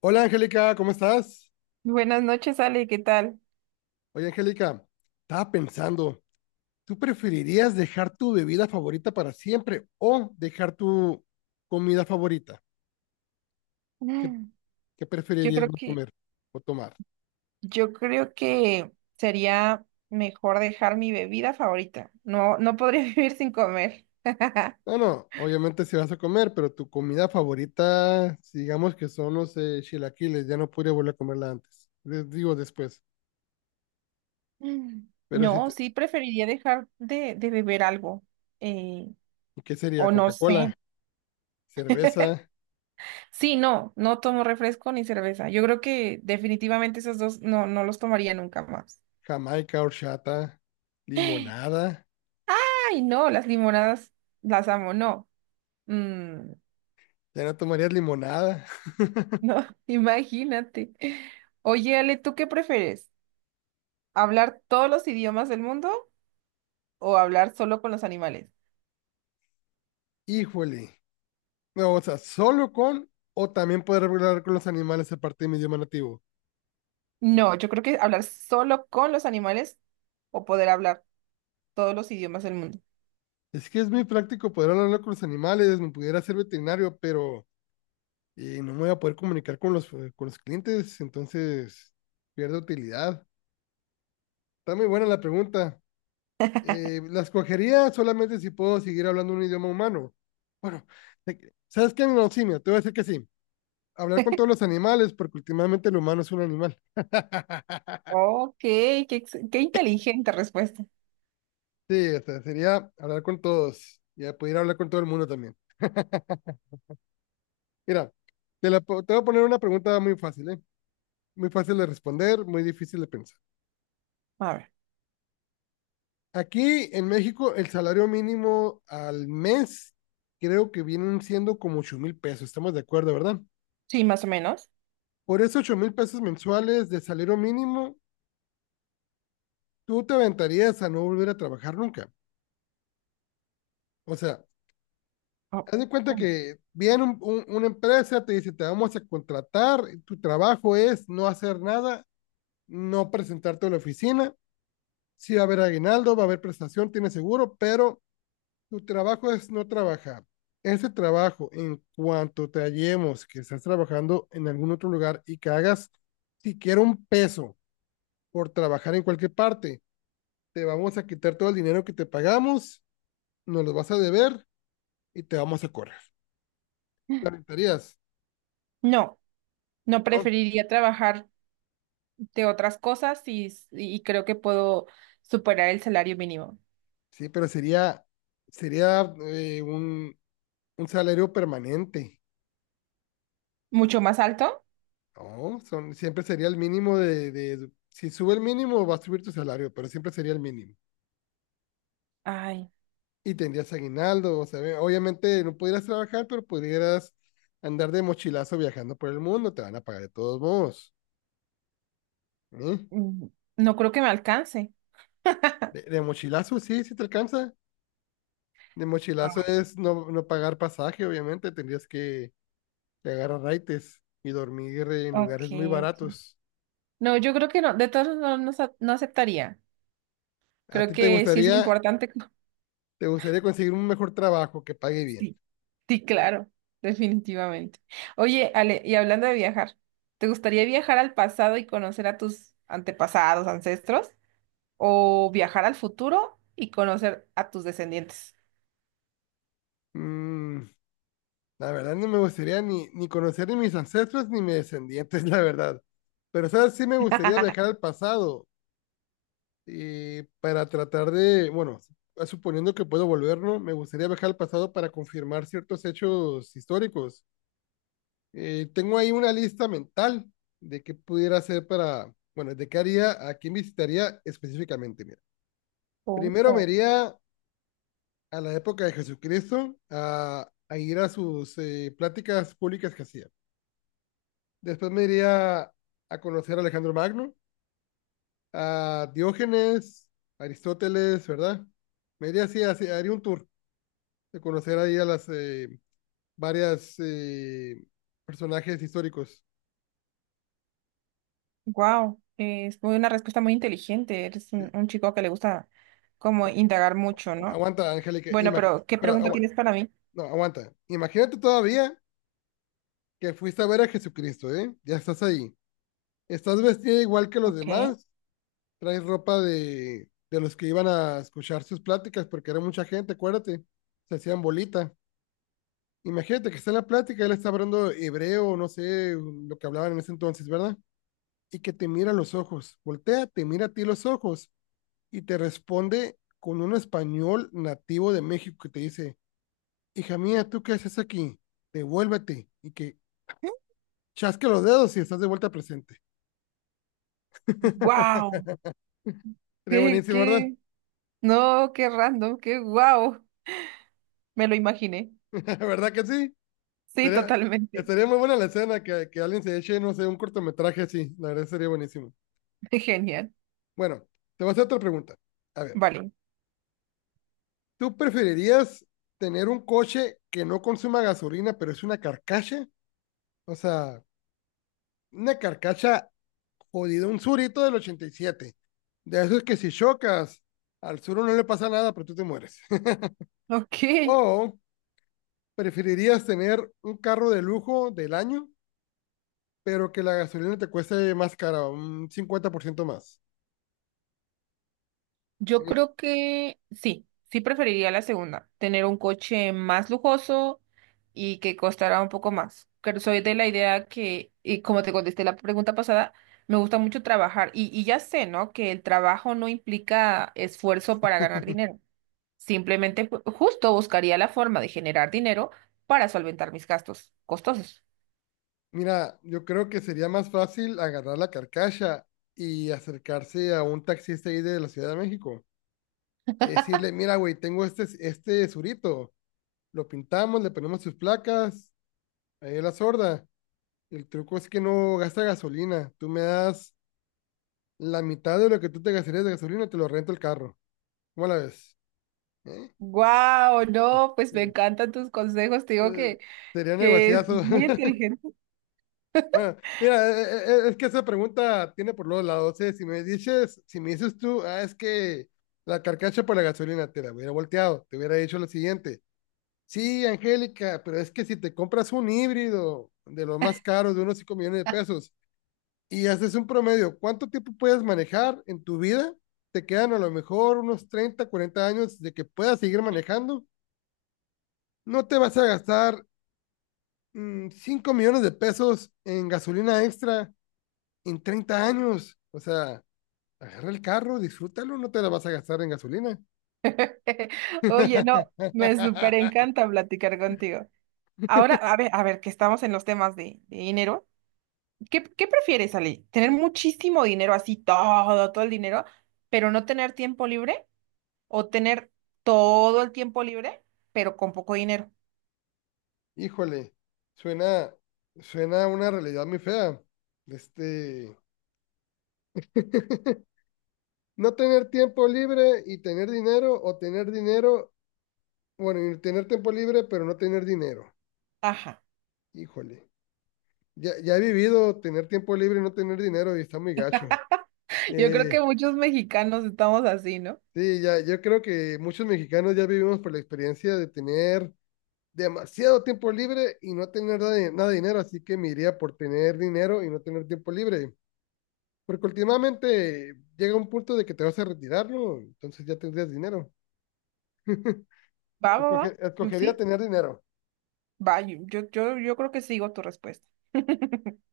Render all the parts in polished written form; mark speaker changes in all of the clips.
Speaker 1: Hola Angélica, ¿cómo estás?
Speaker 2: Buenas noches, Ale, ¿qué tal?
Speaker 1: Oye Angélica, estaba pensando, ¿tú preferirías dejar tu bebida favorita para siempre o dejar tu comida favorita? ¿Qué,
Speaker 2: Mm.
Speaker 1: qué
Speaker 2: Yo
Speaker 1: preferirías
Speaker 2: creo
Speaker 1: no
Speaker 2: que,
Speaker 1: comer o tomar?
Speaker 2: yo creo que sería mejor dejar mi bebida favorita. No, no podría vivir sin comer.
Speaker 1: No, no, obviamente si vas a comer, pero tu comida favorita, si digamos que son los chilaquiles, ya no podría volver a comerla antes. Les digo después.
Speaker 2: Mm.
Speaker 1: Pero si
Speaker 2: No,
Speaker 1: te-
Speaker 2: sí preferiría dejar de beber algo. eh,
Speaker 1: ¿qué sería?
Speaker 2: o no
Speaker 1: Coca-Cola,
Speaker 2: sé.
Speaker 1: cerveza,
Speaker 2: Sí, no, no tomo refresco ni cerveza. Yo creo que definitivamente esos dos no, no los tomaría nunca más.
Speaker 1: Jamaica, horchata,
Speaker 2: Ay,
Speaker 1: limonada.
Speaker 2: no, las limonadas las amo, no. Mm,
Speaker 1: Ya no tomarías limonada.
Speaker 2: No, imagínate. Oye, Ale, ¿tú qué prefieres? ¿Hablar todos los idiomas del mundo o hablar solo con los animales?
Speaker 1: Híjole. No, o sea, solo con o también poder hablar con los animales aparte de mi idioma nativo.
Speaker 2: No, yo creo que hablar solo con los animales o poder hablar todos los idiomas del mundo.
Speaker 1: Es que es muy práctico poder hablar con los animales, me pudiera ser veterinario, pero no me voy a poder comunicar con los clientes, entonces pierdo utilidad. Está muy buena la pregunta. La escogería solamente si puedo seguir hablando un idioma humano. Bueno, ¿sabes qué? No, sí, mira, te voy a decir que sí. Hablar con todos los animales, porque últimamente el humano es un animal.
Speaker 2: Ok, qué, ex- qué inteligente respuesta.
Speaker 1: Sí, o sea, sería hablar con todos y poder hablar con todo el mundo también. Mira, te voy a poner una pregunta muy fácil, ¿eh? Muy fácil de responder, muy difícil de pensar.
Speaker 2: A ver,
Speaker 1: Aquí en México, el salario mínimo al mes creo que vienen siendo como 8,000 pesos, estamos de acuerdo, ¿verdad?
Speaker 2: sí, más o menos.
Speaker 1: Por esos 8,000 pesos mensuales de salario mínimo, tú te aventarías a no volver a trabajar nunca. O sea,
Speaker 2: Oh,
Speaker 1: haz de cuenta
Speaker 2: ¿cómo?
Speaker 1: que viene una empresa, te dice, te vamos a contratar, tu trabajo es no hacer nada, no presentarte a la oficina. Sí va a haber aguinaldo, va a haber prestación, tiene seguro, pero tu trabajo es no trabajar. Ese trabajo, en cuanto te hallemos que estás trabajando en algún otro lugar y que hagas siquiera un peso por trabajar en cualquier parte, te vamos a quitar todo el dinero que te pagamos, nos lo vas a deber y te vamos a correr. ¿Lamentarías?
Speaker 2: No, no
Speaker 1: ¿No?
Speaker 2: preferiría trabajar de otras cosas y creo que puedo superar el salario mínimo.
Speaker 1: Sí, pero sería un salario permanente.
Speaker 2: ¿Mucho más alto?
Speaker 1: No, son, siempre sería el mínimo. Si sube el mínimo va a subir tu salario, pero siempre sería el mínimo.
Speaker 2: Ay,
Speaker 1: Y tendrías aguinaldo, o sea, obviamente no pudieras trabajar, pero pudieras andar de mochilazo viajando por el mundo, te van a pagar de todos modos, ¿eh?
Speaker 2: mm, no creo que me alcance.
Speaker 1: De mochilazo, sí, sí te alcanza. De mochilazo es no, no pagar pasaje, obviamente, tendrías que agarrar raites y dormir en lugares muy
Speaker 2: Okay, ok.
Speaker 1: baratos.
Speaker 2: No, yo creo que no, de todos modos no, no sa- no aceptaría.
Speaker 1: ¿A
Speaker 2: Creo
Speaker 1: ti te
Speaker 2: que sí es
Speaker 1: gustaría,
Speaker 2: importante. Co-
Speaker 1: te gustaría conseguir un mejor trabajo que pague bien?
Speaker 2: Sí, sí, claro, definitivamente. Oye, Ale, y hablando de viajar, ¿te gustaría viajar al pasado y conocer a tus antepasados, ancestros? ¿O viajar al futuro y conocer a tus descendientes?
Speaker 1: Mm, La verdad no me gustaría ni conocer ni mis ancestros ni mis descendientes, la verdad. Pero, ¿sabes? Sí me gustaría viajar al pasado y para tratar de, bueno, suponiendo que puedo volverlo, me gustaría viajar al pasado para confirmar ciertos hechos históricos. Tengo ahí una lista mental de qué pudiera hacer para, bueno, de qué haría, a quién visitaría específicamente. Mira, primero me
Speaker 2: Oh.
Speaker 1: iría a la época de Jesucristo a ir a sus pláticas públicas que hacía. Después me iría a conocer a Alejandro Magno, a Diógenes, a Aristóteles, ¿verdad? Me iría así, así, haría un tour de conocer ahí a las varias personajes históricos.
Speaker 2: Wow, es muy- una respuesta muy inteligente. Eres
Speaker 1: Sí.
Speaker 2: un chico que le gusta como indagar mucho, ¿no?
Speaker 1: Aguanta, Angélica,
Speaker 2: Bueno, pero ¿qué
Speaker 1: espera,
Speaker 2: pregunta tienes para mí?
Speaker 1: no, aguanta. Imagínate todavía que fuiste a ver a Jesucristo, ¿eh? Ya estás ahí. Estás vestida igual que los
Speaker 2: Ok.
Speaker 1: demás, traes ropa de los que iban a escuchar sus pláticas, porque era mucha gente, acuérdate, se hacían bolita. Imagínate que está en la plática, él está hablando hebreo, no sé lo que hablaban en ese entonces, ¿verdad? Y que te mira a los ojos, voltea, te mira a ti los ojos y te responde con un español nativo de México que te dice, hija mía, ¿tú qué haces aquí? Devuélvete y que chasque los dedos y estás de vuelta presente.
Speaker 2: Wow.
Speaker 1: Sería
Speaker 2: Qué,
Speaker 1: buenísimo, ¿verdad?
Speaker 2: qué, no, qué random, qué guau. Me lo imaginé.
Speaker 1: ¿Verdad que sí?
Speaker 2: Sí,
Speaker 1: Sería,
Speaker 2: totalmente.
Speaker 1: estaría muy buena la escena que alguien se eche, no sé, un cortometraje así, la verdad sería buenísimo.
Speaker 2: Genial.
Speaker 1: Bueno, te voy a hacer otra pregunta. A ver.
Speaker 2: Vale.
Speaker 1: ¿Tú preferirías tener un coche que no consuma gasolina, pero es una carcacha? O sea, una carcacha jodida, un surito del 87. De eso es que si chocas, al suro no le pasa nada, pero tú te mueres.
Speaker 2: Ok.
Speaker 1: O preferirías tener un carro de lujo del año, pero que la gasolina te cueste más cara, un 50% más.
Speaker 2: Yo
Speaker 1: Eh,
Speaker 2: creo que sí, sí preferiría la segunda, tener un coche más lujoso y que costará un poco más. Pero soy de la idea que, y como te contesté la pregunta pasada, me gusta mucho trabajar. Y ya sé, ¿no? Que el trabajo no implica esfuerzo para ganar dinero. Simplemente, ju- justo buscaría la forma de generar dinero para solventar mis gastos costosos.
Speaker 1: Mira, yo creo que sería más fácil agarrar la carcacha y acercarse a un taxista ahí de la Ciudad de México, es decirle, mira, güey, tengo este surito, lo pintamos, le ponemos sus placas, ahí la sorda. El truco es que no gasta gasolina. Tú me das la mitad de lo que tú te gastarías de gasolina, te lo rento el carro. ¿Cómo la ves? ¿Eh?
Speaker 2: Wow, no, pues me
Speaker 1: Eh,
Speaker 2: encantan tus consejos, te digo
Speaker 1: eh, Sería
Speaker 2: que es
Speaker 1: negociazo.
Speaker 2: muy inteligente.
Speaker 1: Mira, es que esa pregunta tiene por los lados. Si me dices tú, es que la carcacha por la gasolina te la hubiera volteado, te hubiera dicho lo siguiente. Sí, Angélica, pero es que si te compras un híbrido de los más caros, de unos 5 millones de pesos, y haces un promedio, ¿cuánto tiempo puedes manejar en tu vida? Te quedan a lo mejor unos 30, 40 años de que puedas seguir manejando. No te vas a gastar 5 millones de pesos en gasolina extra en 30 años. O sea, agarra el carro, disfrútalo, no te la vas a gastar en gasolina.
Speaker 2: Oye, no, me súper encanta platicar contigo. Ahora, a ver, que estamos en los temas de dinero. ¿Qué, qué prefieres, Ale? ¿Tener muchísimo dinero, así todo, todo el dinero, pero no tener tiempo libre? ¿O tener todo el tiempo libre, pero con poco dinero?
Speaker 1: Híjole, suena, suena a una realidad muy fea. Este, no tener tiempo libre y tener dinero, o tener dinero, bueno, y tener tiempo libre, pero no tener dinero.
Speaker 2: Ajá.
Speaker 1: Híjole, ya, ya he vivido tener tiempo libre y no tener dinero y está muy gacho.
Speaker 2: Yo creo
Speaker 1: Eh,
Speaker 2: que muchos mexicanos estamos así, ¿no?
Speaker 1: sí, ya, yo creo que muchos mexicanos ya vivimos por la experiencia de tener demasiado tiempo libre y no tener nada de dinero, así que me iría por tener dinero y no tener tiempo libre. Porque últimamente llega un punto de que te vas a retirar, ¿no? Entonces ya tendrías dinero.
Speaker 2: Va, va, va. Mm, sí,
Speaker 1: Escogería tener dinero.
Speaker 2: va. Yo creo que sigo tu respuesta.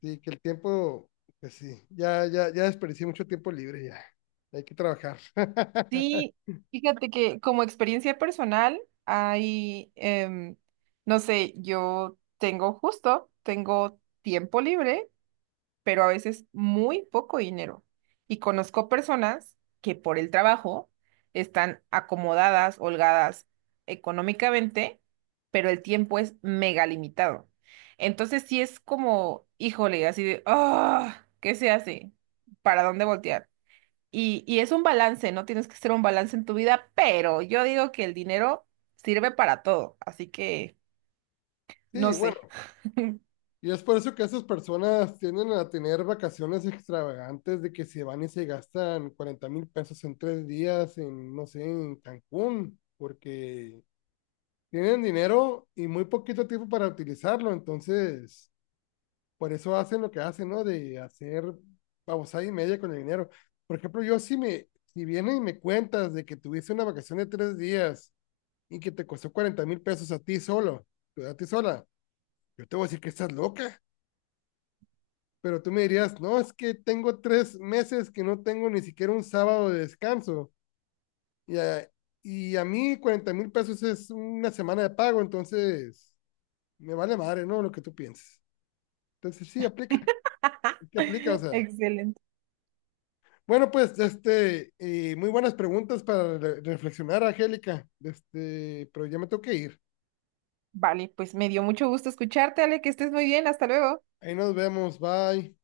Speaker 1: Sí, que el tiempo, pues sí, ya, ya, ya desperdicié mucho tiempo libre ya. Hay que trabajar.
Speaker 2: Sí, fíjate que como experiencia personal, hay, no sé, yo tengo justo, tengo tiempo libre pero a veces muy poco dinero. Y conozco personas que por el trabajo están acomodadas, holgadas económicamente, pero el tiempo es mega limitado. Entonces sí es como, híjole, así de, ah, ¿qué se hace? ¿Para dónde voltear? Y es un balance, ¿no? Tienes que hacer un balance en tu vida, pero yo digo que el dinero sirve para todo, así que
Speaker 1: Sí,
Speaker 2: no
Speaker 1: bueno,
Speaker 2: sé.
Speaker 1: y es por eso que esas personas tienden a tener vacaciones extravagantes de que se van y se gastan 40,000 pesos en 3 días en, no sé, en Cancún, porque tienen dinero y muy poquito tiempo para utilizarlo, entonces por eso hacen lo que hacen, ¿no? De hacer babosada y media con el dinero. Por ejemplo, yo si vienen y me cuentas de que tuviste una vacación de 3 días y que te costó 40,000 pesos a ti solo, pues, a ti sola, yo te voy a decir que estás loca. Pero tú me dirías, no, es que tengo 3 meses que no tengo ni siquiera un sábado de descanso. Y a, y a mí 40,000 pesos es una semana de pago, entonces me vale madre, ¿no? Lo que tú pienses. Entonces sí aplica, o sea,
Speaker 2: Excelente.
Speaker 1: bueno, pues, y muy buenas preguntas para reflexionar, Angélica. Pero ya me tengo que ir.
Speaker 2: Vale, pues me dio mucho gusto escucharte, Ale, que estés muy bien, hasta luego.
Speaker 1: Ahí nos vemos, bye.